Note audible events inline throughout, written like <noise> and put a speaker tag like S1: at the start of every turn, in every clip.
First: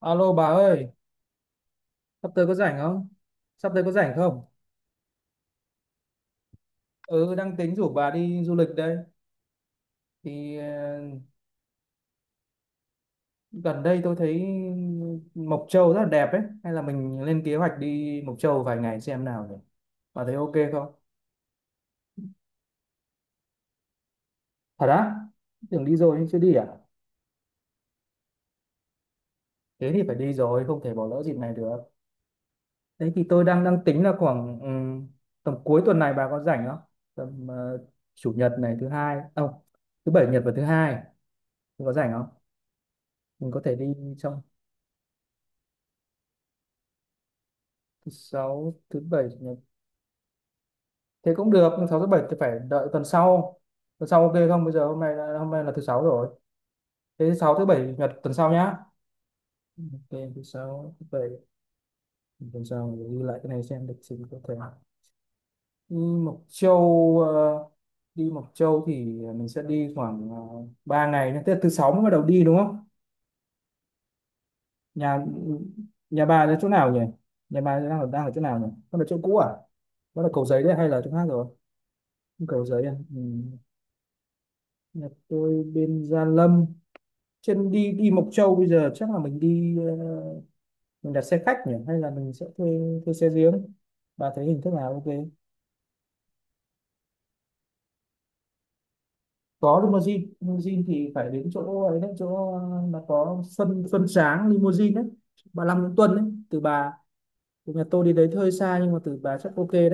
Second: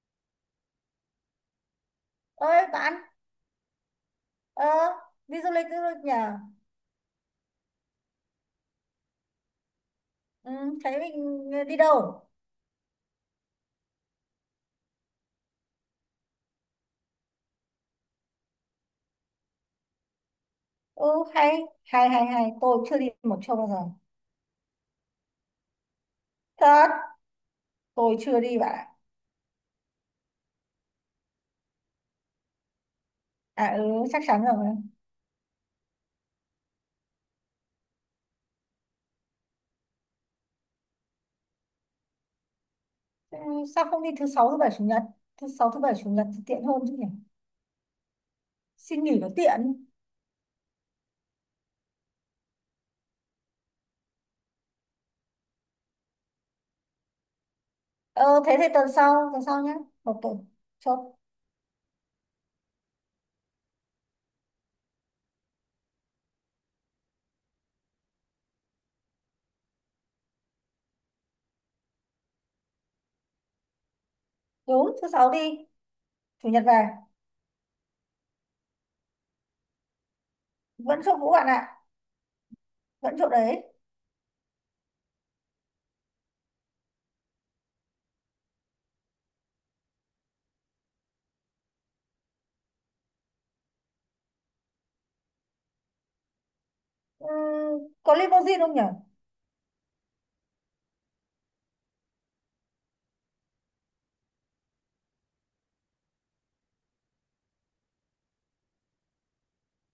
S1: Alo bà ơi, sắp tới có
S2: Ơi
S1: rảnh
S2: bạn.
S1: không? Sắp tới có rảnh không?
S2: ờ, Đi du lịch đi du lịch nhờ.
S1: Ừ, đang tính rủ bà đi du lịch đây.
S2: Ừ,
S1: Thì
S2: thấy mình đi đâu.
S1: gần đây tôi thấy Mộc Châu rất là đẹp ấy. Hay là mình lên kế hoạch đi Mộc Châu vài ngày xem nào nhỉ? Bà thấy ok không?
S2: Ừ, hay hay hay hay, tôi chưa đi một chỗ bao giờ.
S1: Thật á? Tưởng đi rồi nhưng chưa đi à?
S2: Thật, tôi chưa đi bạn ạ.
S1: Thế thì phải đi rồi, không thể bỏ lỡ dịp này được. Thế thì tôi đang
S2: À,
S1: đang
S2: ừ,
S1: tính là
S2: chắc chắn
S1: khoảng
S2: rồi.
S1: tầm cuối tuần này bà có rảnh không? Tầm chủ nhật này thứ hai, không, thứ bảy nhật và thứ hai, bà có rảnh không?
S2: Ừ,
S1: Mình có thể
S2: sao
S1: đi
S2: không đi thứ
S1: trong
S2: sáu thứ bảy chủ nhật? Thứ sáu thứ bảy chủ nhật thì tiện hơn chứ nhỉ?
S1: sáu thứ
S2: Xin nghỉ
S1: bảy
S2: nó
S1: chủ nhật.
S2: tiện.
S1: Thế cũng được nhưng sáu thứ bảy thì phải đợi tuần sau. Tuần sau ok không? Bây giờ hôm nay là thứ sáu rồi. Thế sáu thứ bảy chủ nhật
S2: Ờ
S1: tuần sau
S2: thế thì
S1: nhá.
S2: tuần sau nhé. Một
S1: Ok, thứ
S2: tuần.
S1: sáu thứ
S2: Chốt.
S1: bảy tuần sau. Mình ghi lại cái này xem lịch trình, có thể đi Mộc Châu, đi Mộc Châu thì mình sẽ đi khoảng 3 ngày nhé. Tức là thứ sáu mới bắt đầu đi đúng không?
S2: Đúng, thứ
S1: nhà
S2: sáu đi.
S1: nhà bà
S2: Chủ
S1: ở
S2: nhật
S1: chỗ
S2: về.
S1: nào nhỉ? Nhà bà đang ở chỗ nào nhỉ? Con ở chỗ cũ à? Đó là Cầu Giấy đấy hay là
S2: Vẫn
S1: chỗ
S2: chỗ
S1: khác
S2: cũ
S1: rồi?
S2: bạn ạ.
S1: Cầu Giấy à?
S2: Vẫn
S1: Ừ.
S2: chỗ đấy.
S1: Nhà tôi bên Gia Lâm. Trên đi đi Mộc Châu bây giờ chắc là mình đi, mình đặt xe khách nhỉ hay là mình sẽ thuê thuê xe riêng. Bà thấy hình thức nào ok?
S2: Ừ, có limousine không nhỉ?
S1: Có limousine, limousine thì phải đến chỗ ấy đấy, chỗ mà có Xuân Xuân Sáng limousine đấy. Bà Long Nguyễn Tuân đấy, từ nhà tôi đi đấy hơi xa nhưng mà từ bà chắc ok đấy.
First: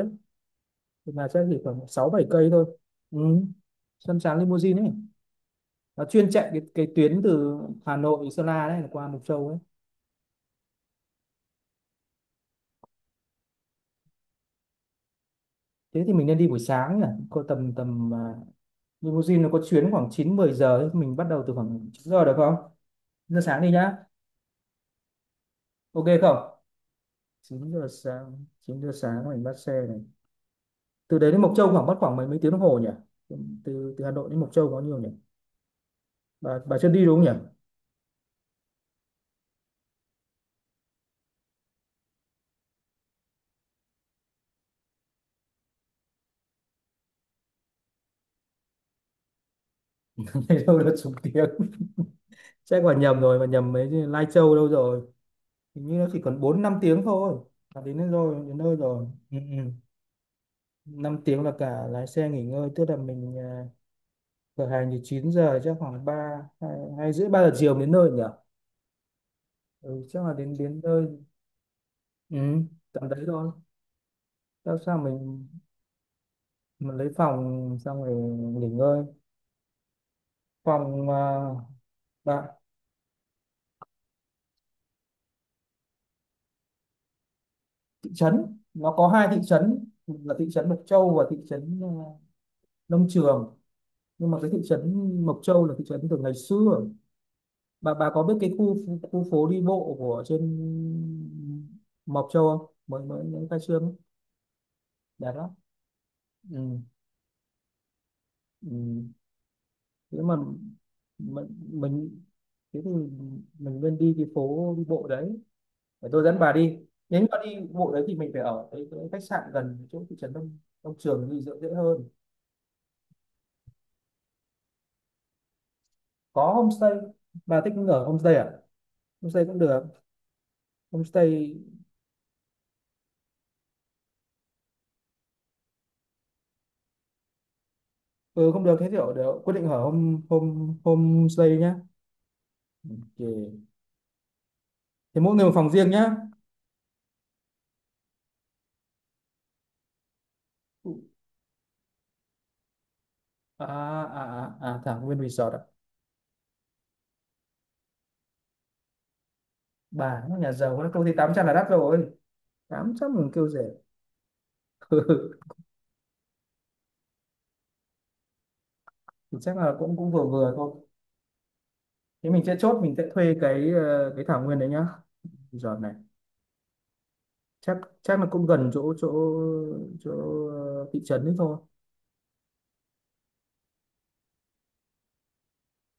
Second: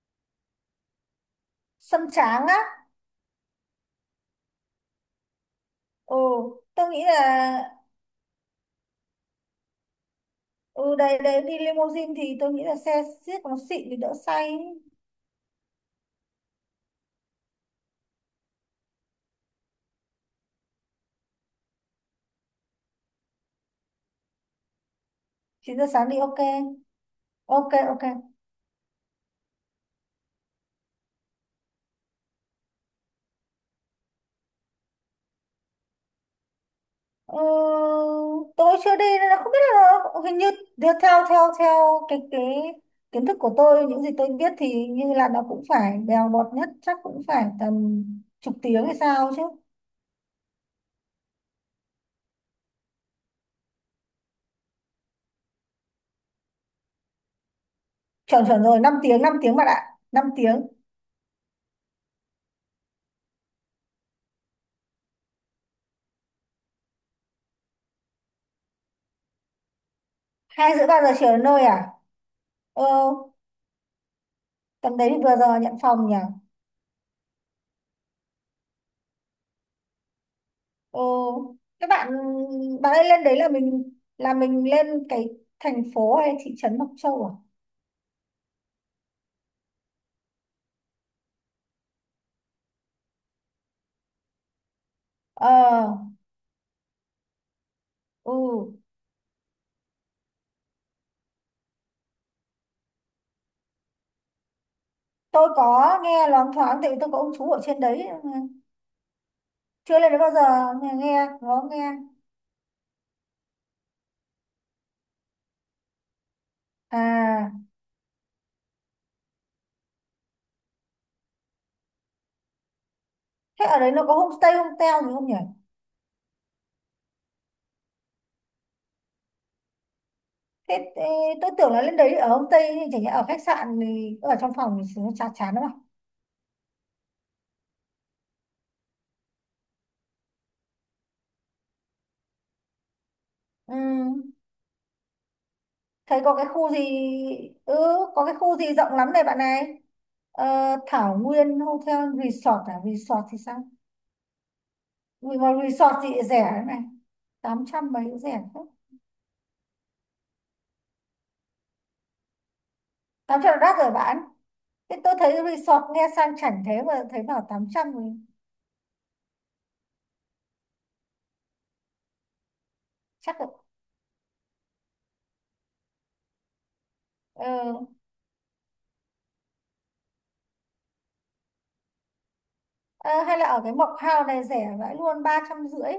S1: Từ bà chắc chỉ khoảng
S2: Sân
S1: 6 7
S2: tráng
S1: cây
S2: á?
S1: thôi. Ừ. Xuân Sáng limousine ấy. Nó
S2: Ừ,
S1: chuyên chạy cái
S2: tôi nghĩ
S1: tuyến
S2: là
S1: từ Hà Nội Sơn La đấy qua Mộc Châu ấy.
S2: ừ đấy đấy, đi limousine thì tôi nghĩ là xe xiếc nó xịn thì đỡ say ấy.
S1: Thế thì mình nên đi buổi sáng nhỉ, có tầm tầm à, limousine nó có chuyến khoảng 9-10 giờ ấy. Mình bắt đầu từ khoảng 9 giờ được không? 9 giờ sáng đi nhá.
S2: chín giờ
S1: Ok
S2: sáng đi,
S1: không?
S2: ok
S1: Chín
S2: ok
S1: giờ
S2: ok.
S1: sáng chín giờ sáng mình bắt xe này. Từ đấy đến Mộc Châu khoảng mất khoảng mấy mấy tiếng đồng hồ nhỉ? Từ từ Hà Nội đến Mộc Châu có nhiều nhỉ? Bà chưa đi đúng không nhỉ?
S2: Ừ, tôi chưa đi nên là không biết, là hình như theo theo theo theo cái kiến thức của tôi, những gì tôi biết thì như là nó cũng phải bèo bọt nhất chắc cũng phải tầm chục tiếng hay sao chứ.
S1: <laughs> Thấy đâu là chục tiếng. <laughs> Chắc bà nhầm rồi, bà nhầm mấy cái Lai Châu đâu rồi. Hình như nó chỉ còn 4-5 tiếng thôi là đến nơi rồi,
S2: Chuẩn,
S1: đến
S2: chuẩn
S1: nơi
S2: rồi, 5
S1: rồi.
S2: tiếng năm
S1: Ừ,
S2: tiếng bạn
S1: ừ.
S2: ạ. 5 tiếng.
S1: 5 tiếng là cả lái xe nghỉ ngơi. Tức là mình, khởi hành thì 9 giờ, chắc khoảng ba hai hay rưỡi 3 giờ chiều đến nơi nhỉ? Ừ, chắc là đến
S2: hai
S1: đến
S2: rưỡi ba
S1: nơi.
S2: giờ chiều đến nơi à?
S1: Ừ,
S2: Ờ,
S1: tầm đấy thôi. Sao
S2: tầm
S1: sao
S2: đấy thì vừa
S1: mình
S2: giờ nhận phòng nhỉ.
S1: mình lấy phòng xong rồi nghỉ ngơi. Phòng à,
S2: Ồ, các bạn,
S1: bạn.
S2: bạn ấy lên đấy là mình, lên cái thành phố hay thị trấn Mộc Châu à?
S1: Thị trấn nó có hai thị trấn là thị trấn Mộc Châu và thị trấn, Nông Trường. Nhưng mà cái thị trấn Mộc Châu là thị
S2: Ờ,
S1: trấn từ ngày xưa. Bà có
S2: ừ,
S1: biết cái khu khu phố đi bộ của trên Mộc Châu không? Mới mới những khai trương ấy. Đẹp
S2: tôi
S1: lắm.
S2: có nghe loáng
S1: Ừ.
S2: thoáng tại vì tôi có ông chú ở trên đấy,
S1: Ừ.
S2: chưa lên đấy
S1: Nếu
S2: bao
S1: mà
S2: giờ. Nghe nghe,
S1: mình,
S2: có nghe.
S1: mình thế thì mình nên đi cái phố đi bộ đấy, để tôi dẫn bà đi. Nếu mà đi
S2: À,
S1: bộ đấy thì mình phải ở cái khách sạn gần chỗ thị trấn Đông Đông Trường thì dễ dễ hơn.
S2: thế ở đấy nó có homestay hotel gì không nhỉ?
S1: Có homestay. Bà thích ở homestay à? Homestay cũng được.
S2: Thế, thế tôi
S1: Homestay.
S2: tưởng là lên đấy ở homestay. Chẳng nhẽ ở khách sạn thì ở trong phòng thì nó chán chán lắm à?
S1: Ừ, không được, thế thì ở, để quyết định ở home home homestay nhá. Ok.
S2: Ừ.
S1: Thế mỗi người một phòng riêng nhá.
S2: Thấy có cái khu gì, ừ, có cái khu gì rộng lắm này bạn này. Ờ, Thảo Nguyên Hotel Resort à, resort thì sao?
S1: À à à, à thảo nguyên
S2: Vì
S1: resort
S2: mà
S1: à?
S2: resort thì rẻ đấy này, 800 mấy cũng rẻ thế.
S1: Bà nó nhà giàu nó công ty 800 là đắt rồi, 800 mình
S2: tám
S1: kêu
S2: trăm là
S1: rẻ.
S2: đắt rồi bạn. Thế tôi thấy
S1: <laughs>
S2: resort nghe sang chảnh thế mà thấy bảo 800 thì
S1: Thì chắc là cũng cũng vừa vừa thôi. Thế mình sẽ chốt, mình sẽ thuê
S2: chắc là
S1: cái thảo nguyên đấy nhá. Giờ này
S2: ờ,
S1: chắc chắc là cũng gần chỗ chỗ chỗ ờ, thị trấn đấy thôi.
S2: ờ, hay là ở cái Mộc Hào này rẻ vãi luôn, 350.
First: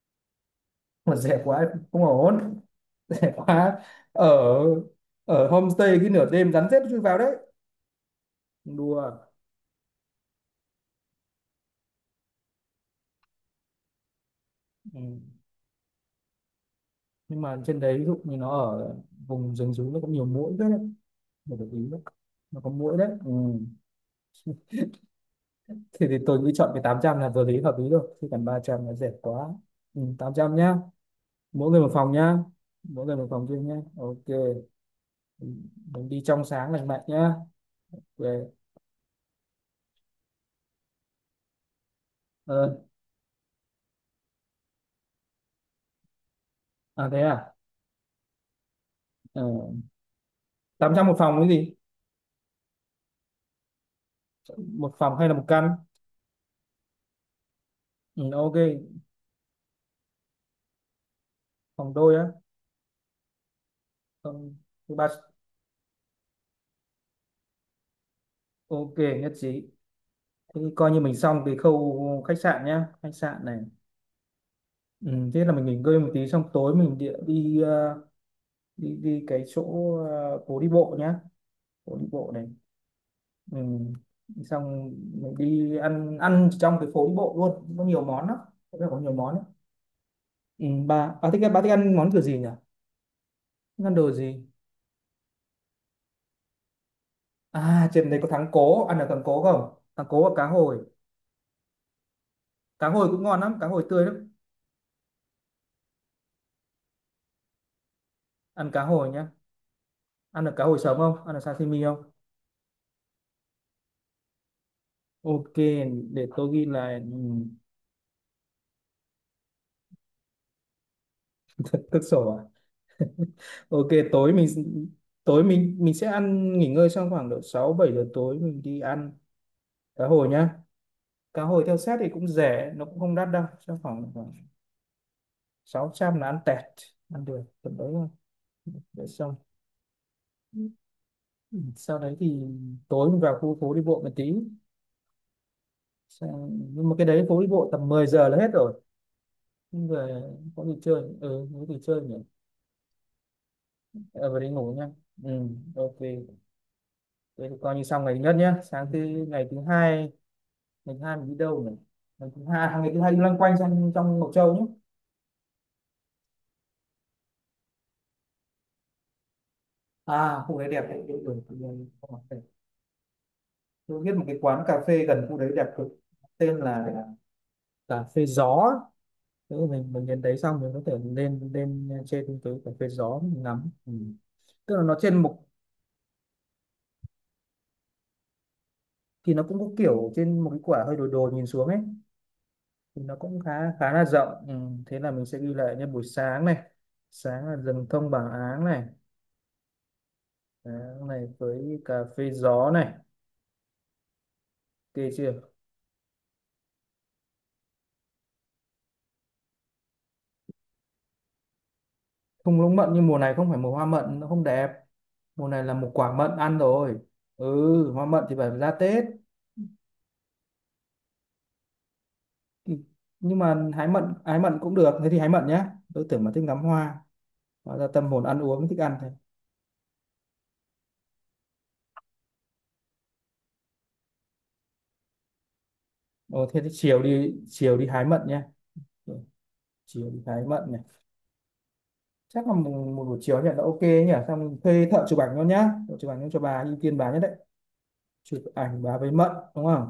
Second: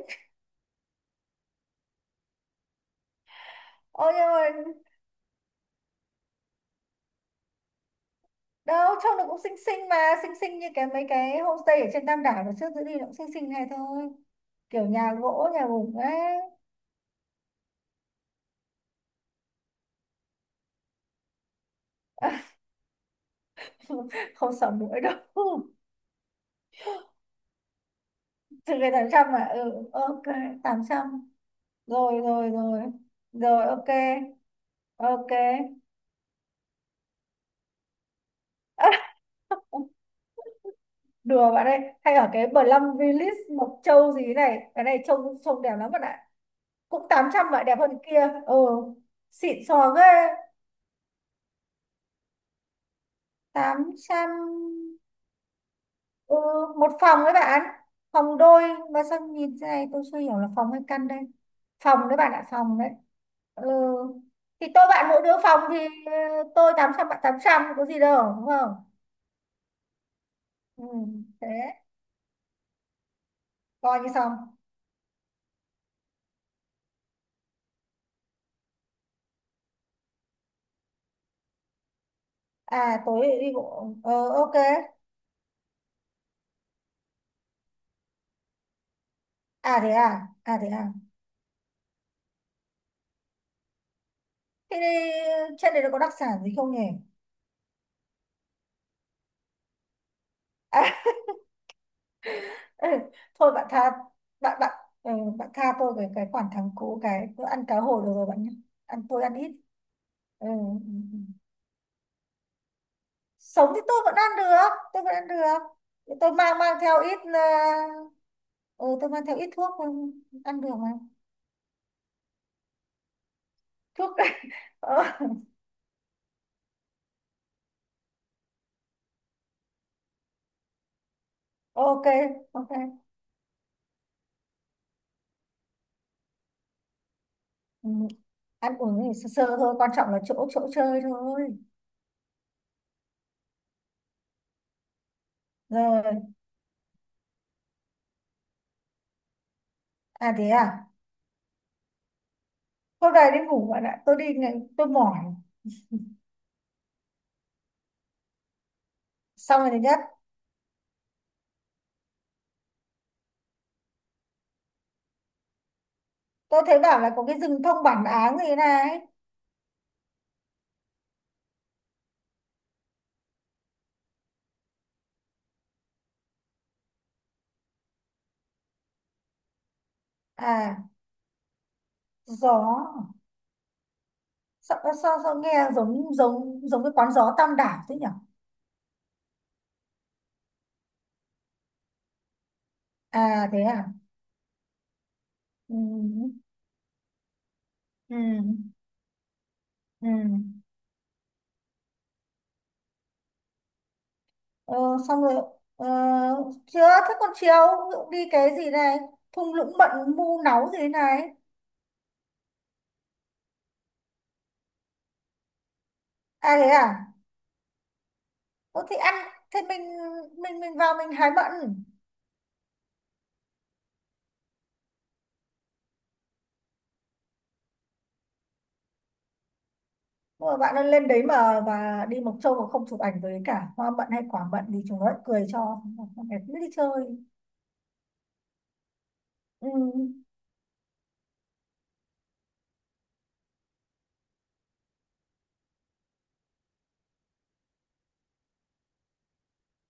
S1: Mà rẻ quá cũng không ổn. <laughs> Rẻ quá.
S2: Ôi nhưng
S1: ở
S2: mà
S1: ở homestay cái nửa đêm rắn rết nó chui vào đấy.
S2: đâu
S1: Đùa.
S2: trông nó cũng xinh xinh mà. Xinh xinh như cái mấy cái homestay ở trên Tam Đảo nó trước giữ đi, nó cũng xinh xinh này thôi, kiểu
S1: Ừ.
S2: nhà gỗ nhà bụng ấy.
S1: Nhưng mà trên đấy ví dụ như nó ở vùng rừng rú nó cũng nhiều muỗi đấy. Phải để ý đấy. Nó có muỗi đấy. Ừ.
S2: <laughs> Không sợ muỗi đâu. <laughs>
S1: thì tôi nghĩ chọn cái 800 là vừa lý hợp lý rồi, chứ còn ba
S2: Trừ
S1: trăm
S2: cái
S1: nó
S2: tám
S1: rẻ
S2: trăm mà,
S1: quá.
S2: ừ,
S1: Ừ,
S2: ok,
S1: 800 nhá.
S2: 800.
S1: Mỗi người một phòng
S2: Rồi
S1: nhá.
S2: rồi rồi.
S1: Mỗi người một phòng
S2: Rồi
S1: riêng nhá.
S2: ok.
S1: Ok.
S2: Ok.
S1: Mình đi trong sáng lành mạnh nhá. Về.
S2: <laughs> Đùa bạn ơi, hay ở cái
S1: ờ,
S2: Plum Village Mộc Châu gì này, cái này trông, đẹp lắm bạn ạ, cũng
S1: À thế
S2: 800
S1: à?
S2: vậy, đẹp hơn kia. Ừ,
S1: ờ,
S2: xịn sò ghê.
S1: 800 một phòng cái gì?
S2: 800.
S1: Một phòng hay là một căn?
S2: Ừ, một phòng đấy bạn,
S1: Ừ,
S2: phòng
S1: ok.
S2: đôi. Mà sao nhìn thế này tôi chưa hiểu là phòng hay căn đây.
S1: Phòng
S2: Phòng
S1: đôi
S2: đấy
S1: á?
S2: bạn ạ, phòng đấy. Ừ.
S1: Phòng
S2: Thì tôi
S1: thứ ba.
S2: bạn mỗi đứa phòng thì ờ, tôi 800, bạn 800, có gì đâu đúng không.
S1: Ok, nhất trí. Thế thì
S2: Ừ.
S1: coi như mình xong cái
S2: Thế
S1: khâu khách sạn nhá, khách sạn này.
S2: coi như xong.
S1: Ừ, thế là mình nghỉ ngơi một tí xong tối mình địa đi, đi cái chỗ, phố đi bộ nhá. Phố đi bộ này.
S2: À tối đi
S1: Ừ.
S2: bộ, ok.
S1: Xong mình đi ăn ăn trong cái phố đi bộ luôn, có nhiều món lắm. Chỗ này có nhiều món lắm.
S2: À thế à, à
S1: Ừ,
S2: thế à.
S1: bà thích ăn món kiểu gì nhỉ? Thích ăn đồ gì?
S2: Thế đi, trên đấy nó có đặc sản gì không nhỉ?
S1: À trên đấy có thắng cố, ăn được thắng cố không? Thắng cố và cá hồi.
S2: À, <laughs> ừ.
S1: Cá hồi cũng ngon
S2: Thôi
S1: lắm, cá
S2: bạn
S1: hồi
S2: tha,
S1: tươi lắm.
S2: bạn bạn, ừ, bạn tha tôi cái khoản thắng cú cái bữa ăn cá hồi được rồi bạn nhé.
S1: Ăn cá
S2: Ăn,
S1: hồi
S2: tôi
S1: nhá.
S2: ăn ít.
S1: Ăn
S2: Ừ.
S1: được
S2: Ừ,
S1: cá hồi sống
S2: ừ.
S1: không, ăn được sashimi không?
S2: Sống thì tôi vẫn ăn được, tôi vẫn ăn
S1: Ok,
S2: được.
S1: để
S2: Tôi
S1: tôi
S2: mang
S1: ghi
S2: mang
S1: lại.
S2: theo ít
S1: Ừ.
S2: ừ, tôi mang theo ít thuốc, ừ, ăn được mà.
S1: Thực sổ à? <laughs> Ok.
S2: Thuốc. <laughs>
S1: tối mình
S2: Ờ,
S1: tối mình mình sẽ ăn nghỉ ngơi xong khoảng độ 6-7 giờ tối mình đi ăn cá hồi nhá. Cá hồi theo set
S2: ok
S1: thì cũng
S2: ok.
S1: rẻ, nó cũng không đắt đâu, chắc khoảng khoảng 600 là ăn tẹt. Ăn được tầm đấy
S2: Ừ.
S1: thôi.
S2: Ăn uống
S1: Để
S2: thì sơ
S1: xong.
S2: sơ thôi, quan trọng là chỗ chỗ chơi thôi.
S1: Ừ, sau đấy thì tối mình vào khu phố đi bộ một tí.
S2: Rồi.
S1: Nhưng mà cái đấy phố đi bộ tầm 10 giờ là hết rồi. Nhưng về
S2: À thế
S1: có gì
S2: à.
S1: chơi, ừ, có gì chơi nhỉ?
S2: Hôm nay đi ngủ bạn ạ,
S1: Ờ, Về đi ngủ
S2: tôi
S1: nha.
S2: mỏi.
S1: Ừ, ok. Thế thì coi như xong ngày thứ nhất nhá. Sáng thứ Ngày thứ
S2: Xong rồi thứ nhất.
S1: hai. Ngày thứ hai mình đi đâu nhỉ? Ngày thứ hai đi loanh quanh trong trong Mộc Châu nhé.
S2: Tôi thấy bảo là có cái rừng thông bản áng gì này.
S1: À khu đấy đẹp đấy. Ừ, ừ, ừ. Tôi biết một cái quán cà phê gần khu đấy đẹp cực, tên là cà phê gió. Nếu mình đến đấy xong mình
S2: À,
S1: có thể lên lên trên cái cà phê
S2: gió.
S1: gió mình ngắm. Ừ. Tức
S2: Sao,
S1: là nó
S2: sao,
S1: trên
S2: sao
S1: một,
S2: nghe giống, giống giống cái quán gió Tam Đảo thế nhỉ?
S1: thì nó cũng có kiểu trên một cái quả hơi đồi, nhìn xuống ấy. Thì nó cũng
S2: À
S1: khá,
S2: thế à.
S1: là rộng. Ừ. Thế là mình sẽ ghi lại
S2: Ừ.
S1: như buổi sáng này. Sáng là rừng thông
S2: Ừ.
S1: bảng áng này,
S2: Ừ.
S1: Áng này với cà phê gió này.
S2: Ờ,
S1: Kê
S2: xong
S1: chưa?
S2: rồi. Ờ, chưa. Thế còn chiều, ví dụ đi cái gì này, thung lũng mận mu náu gì này.
S1: Thung lũng mận nhưng mùa này không phải mùa hoa mận, nó không đẹp. Mùa này là một quả mận
S2: À
S1: ăn
S2: thế
S1: rồi.
S2: à.
S1: Ừ, hoa mận thì phải ra
S2: Ủa thì
S1: Tết.
S2: ăn, thế mình, mình vào mình hái mận.
S1: Ừ, nhưng mà hái mận cũng được, thế thì hái mận nhá. Tôi tưởng mà thích ngắm hoa, hóa ra tâm hồn ăn uống thích ăn thôi.
S2: Nhưng mà bạn ơi, lên đấy mà và đi Mộc Châu mà không chụp ảnh với cả hoa mận hay quả mận thì chúng nó lại cười cho con bé
S1: Ồ,
S2: cứ
S1: thế
S2: đi
S1: thì
S2: chơi.
S1: chiều đi hái mận nhá. Ừ,
S2: Ừ.
S1: chiều đi hái mận này. Chắc là một buổi chiều nhận là ok nhỉ? Xong mình thuê thợ chụp ảnh luôn nhá, thợ chụp ảnh cho bà ưu tiên bà nhất đấy. Chụp ảnh bà với mận đúng không?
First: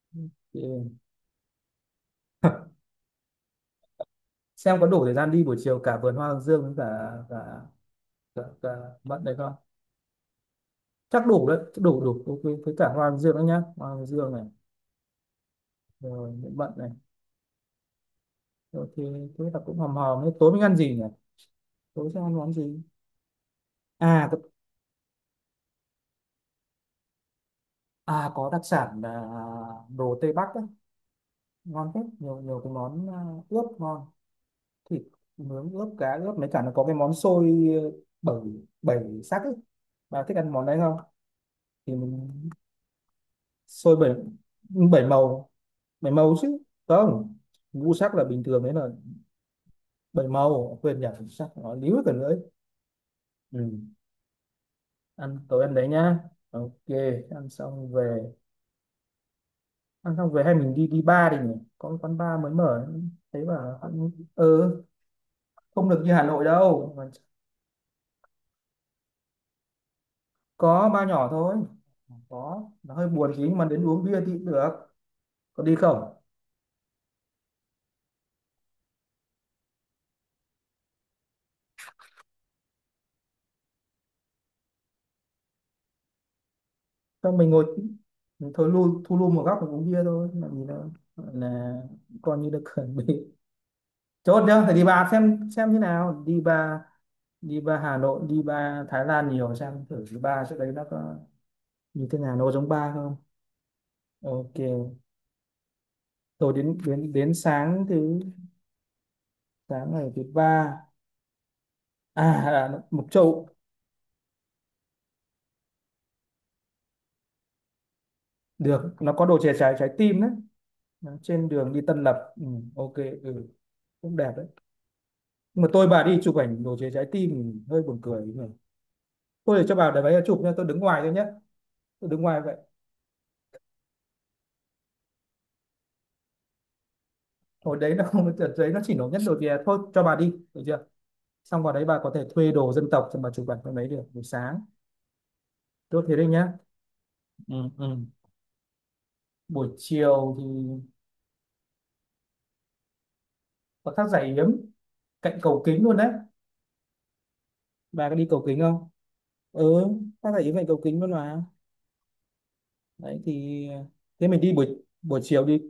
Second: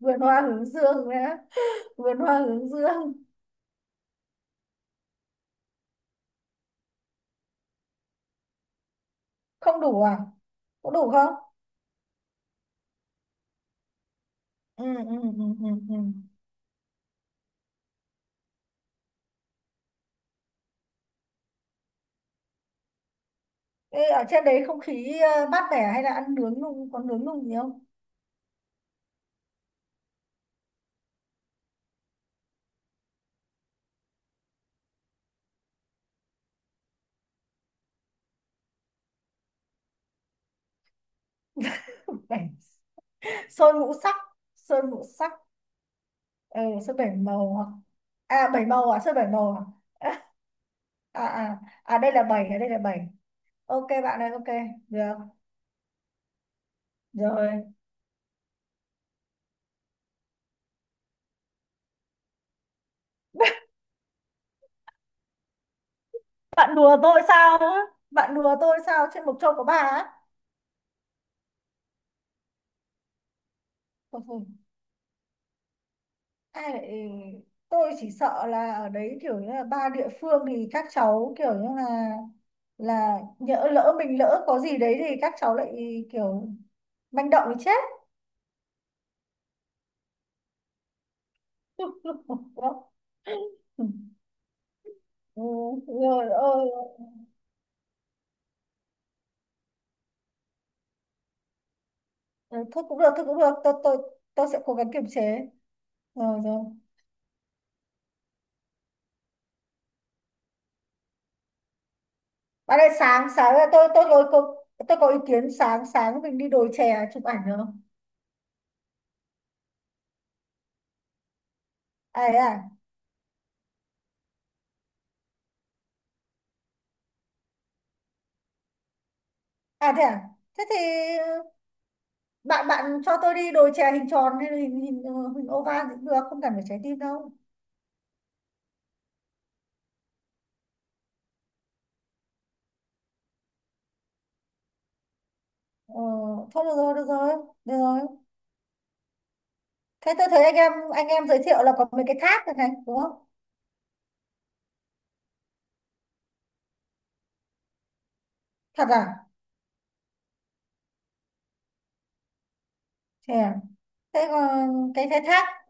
S2: Vườn hoa hướng
S1: Ừ.
S2: dương nữa. <laughs> Vườn hoa hướng dương.
S1: Xem có đủ thời gian đi buổi chiều cả vườn hoa hướng dương với cả cả mận đấy không.
S2: Không đủ à? Có đủ
S1: Chắc
S2: không?
S1: đủ đấy, chắc đủ đủ ok với cả hoa hướng dương đấy nhá, hoa hướng dương này.
S2: Ừ, ừ, ừ, ừ, ừ.
S1: Rồi mận này. Rồi thì thế là cũng hòm hòm. Thế tối mình ăn gì nhỉ? Tối sẽ ăn món gì?
S2: Ê, ở
S1: à có-
S2: trên đấy không khí mát mẻ, hay là ăn nướng nung, có nướng nung gì không?
S1: à có đặc sản là đồ Tây Bắc á, ngon hết. Nhiều nhiều cái món, ướp ngon. Thịt nướng ướp cá ướp mấy cả nó có cái món xôi, bảy bảy sắc ấy. Bà thích ăn món đấy không? Thì mình.
S2: Bảy- Sơn ngũ
S1: Xôi bảy
S2: sắc. Sơn ngũ
S1: bảy
S2: sắc.
S1: màu. Bảy màu chứ
S2: Ừ, sơn bảy
S1: không,
S2: màu hoặc
S1: ngũ sắc là bình
S2: à
S1: thường
S2: bảy
S1: đấy là.
S2: màu à, sơn 7 màu à.
S1: Bảy màu quên nhỉ,
S2: <laughs>
S1: ngũ sắc nó
S2: À
S1: líu cả
S2: đây là
S1: nữa ấy.
S2: bảy, à đây là bảy. Ok
S1: Ừ.
S2: bạn ơi, ok. Được
S1: Ăn tối ăn đấy nhá. Ok. Ăn
S2: rồi.
S1: xong về. Ăn xong về hay mình đi đi bar đi nhỉ, có cái quán bar mới mở. Thấy
S2: <laughs>
S1: bảo cũng ừ, không được như Hà Nội
S2: Bạn
S1: đâu.
S2: đùa
S1: Mà
S2: tôi sao á? Bạn đùa tôi sao trên Mộc Châu có bà á?
S1: có bar nhỏ thôi, có nó hơi buồn tí nhưng mà đến uống bia
S2: Thôi
S1: thì
S2: thôi.
S1: cũng được. Có đi không?
S2: Ai lại, ừ, tôi chỉ sợ là ở đấy kiểu như là ba địa phương thì các cháu kiểu như là nhỡ lỡ mình lỡ có gì đấy thì các cháu lại kiểu manh
S1: Xong
S2: động
S1: mình ngồi.
S2: thì chết.
S1: Mình thôi lui, thu lui một góc mình uống bia thôi, làm gì đâu. Gọi là coi như được
S2: <laughs>
S1: chuẩn bị, chốt nhá. Phải đi bar
S2: Ừ,
S1: xem như nào.
S2: rồi,
S1: Đi
S2: ôi,
S1: bar, đi bar Hà Nội, đi bar Thái Lan nhiều, xem thử cái bar chỗ đấy nó có như thế nào, nó có
S2: ừ,
S1: giống
S2: thôi
S1: bar
S2: cũng được,
S1: không.
S2: thôi cũng được, tôi tôi sẽ cố gắng
S1: Ok.
S2: kiềm chế. Rồi
S1: Rồi
S2: rồi.
S1: đến đến đến sáng ngày thứ ba.
S2: Bạn
S1: À,
S2: ơi
S1: Mộc
S2: sáng
S1: Châu.
S2: sáng là tôi tôi có ý kiến, sáng sáng mình đi đồi chè chụp ảnh được không?
S1: Được, nó có đồ chè trái trái tim đấy, trên đường đi Tân
S2: À,
S1: Lập.
S2: thế
S1: Ừ,
S2: à.
S1: ok. Ừ, cũng đẹp đấy. Nhưng mà tôi bà đi chụp ảnh đồ chè trái tim thì hơi buồn cười nhỉ. Tôi để cho bà
S2: À
S1: để
S2: thế
S1: đấy
S2: à,
S1: chụp nha,
S2: thế
S1: tôi
S2: thì
S1: đứng ngoài thôi nhé.
S2: ừ,
S1: Tôi đứng ngoài vậy.
S2: bạn bạn cho tôi đi đồ chè hình tròn hay là hình hình, hình oval thì cũng được, không cần phải trái tim đâu.
S1: Hồi đấy nó không, đợt đấy nó chỉ nổi nhất đồ chè thôi, cho bà đi được chưa. Xong vào đấy bà có thể thuê đồ dân tộc cho bà chụp ảnh con đấy được, buổi sáng
S2: Ờ,
S1: tốt thế đấy nhá.
S2: thôi được rồi, được rồi,
S1: Ừ,
S2: được
S1: ừ.
S2: rồi.
S1: Buổi
S2: Thế tôi
S1: chiều
S2: thấy
S1: thì
S2: anh em giới thiệu là có mấy cái thác này này đúng không?
S1: có thác Giải Yếm cạnh cầu kính luôn đấy. Bà có đi cầu kính
S2: Thật
S1: không?
S2: à.
S1: Ừ, ta thấy vậy cầu kính luôn mà. Đấy
S2: Chè.
S1: thì
S2: Thế
S1: thế mình đi buổi
S2: còn cái
S1: buổi chiều
S2: thác.
S1: đi.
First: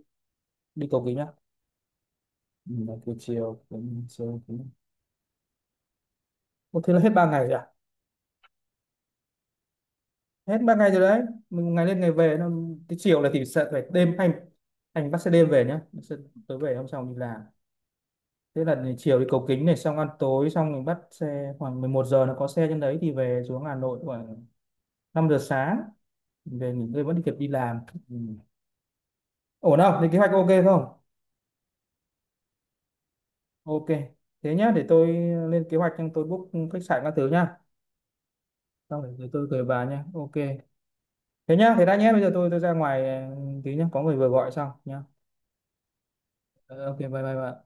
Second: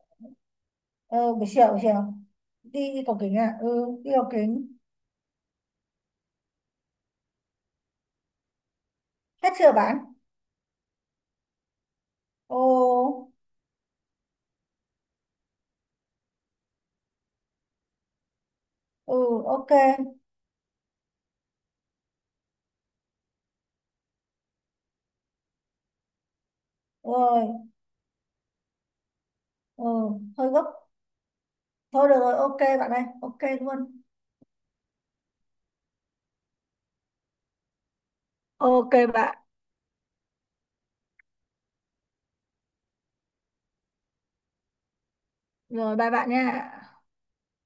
S1: Đi cầu kính à?
S2: Ờ, buổi chiều, buổi chiều,
S1: Ừ,
S2: đi,
S1: đấy, buổi
S2: cầu kính à?
S1: chiều
S2: Ừ,
S1: cũng
S2: đi cầu
S1: chiều
S2: kính.
S1: cũng-. Ủa, thế là hết 3 ngày rồi à?
S2: Hết chưa, bán.
S1: Hết ba ngày rồi đấy. Mình ngày lên ngày về nó
S2: Ồ.
S1: cái chiều là thì sẽ phải đêm, anh bắt xe đêm về nhá. Bắt xe tối về hôm sau mình đi làm. Thế là ngày
S2: Ừ,
S1: chiều đi cầu kính
S2: ok.
S1: này xong ăn tối xong mình bắt xe khoảng 11 giờ, nó có xe trên đấy thì về xuống Hà Nội khoảng 5 giờ sáng, về nghỉ ngơi vẫn kịp đi
S2: Rồi.
S1: làm. Ừ. Ổn
S2: Ừ,
S1: không, thì kế hoạch ok
S2: hơi gấp.
S1: không?
S2: Thôi được rồi, ok bạn ơi, ok
S1: Ok,
S2: luôn.
S1: thế nhá, để tôi lên kế hoạch, nhưng tôi book khách sạn các thứ nhá.
S2: Ok
S1: Xong rồi rồi
S2: bạn.
S1: tôi gửi bà nhá. Ok. Thế nhá, thế đã nhé, bây giờ tôi ra ngoài ừ, tí nhá, có người vừa gọi xong nhá.
S2: Rồi, bye bạn nha.
S1: Ờ, Ok, bye bye bà.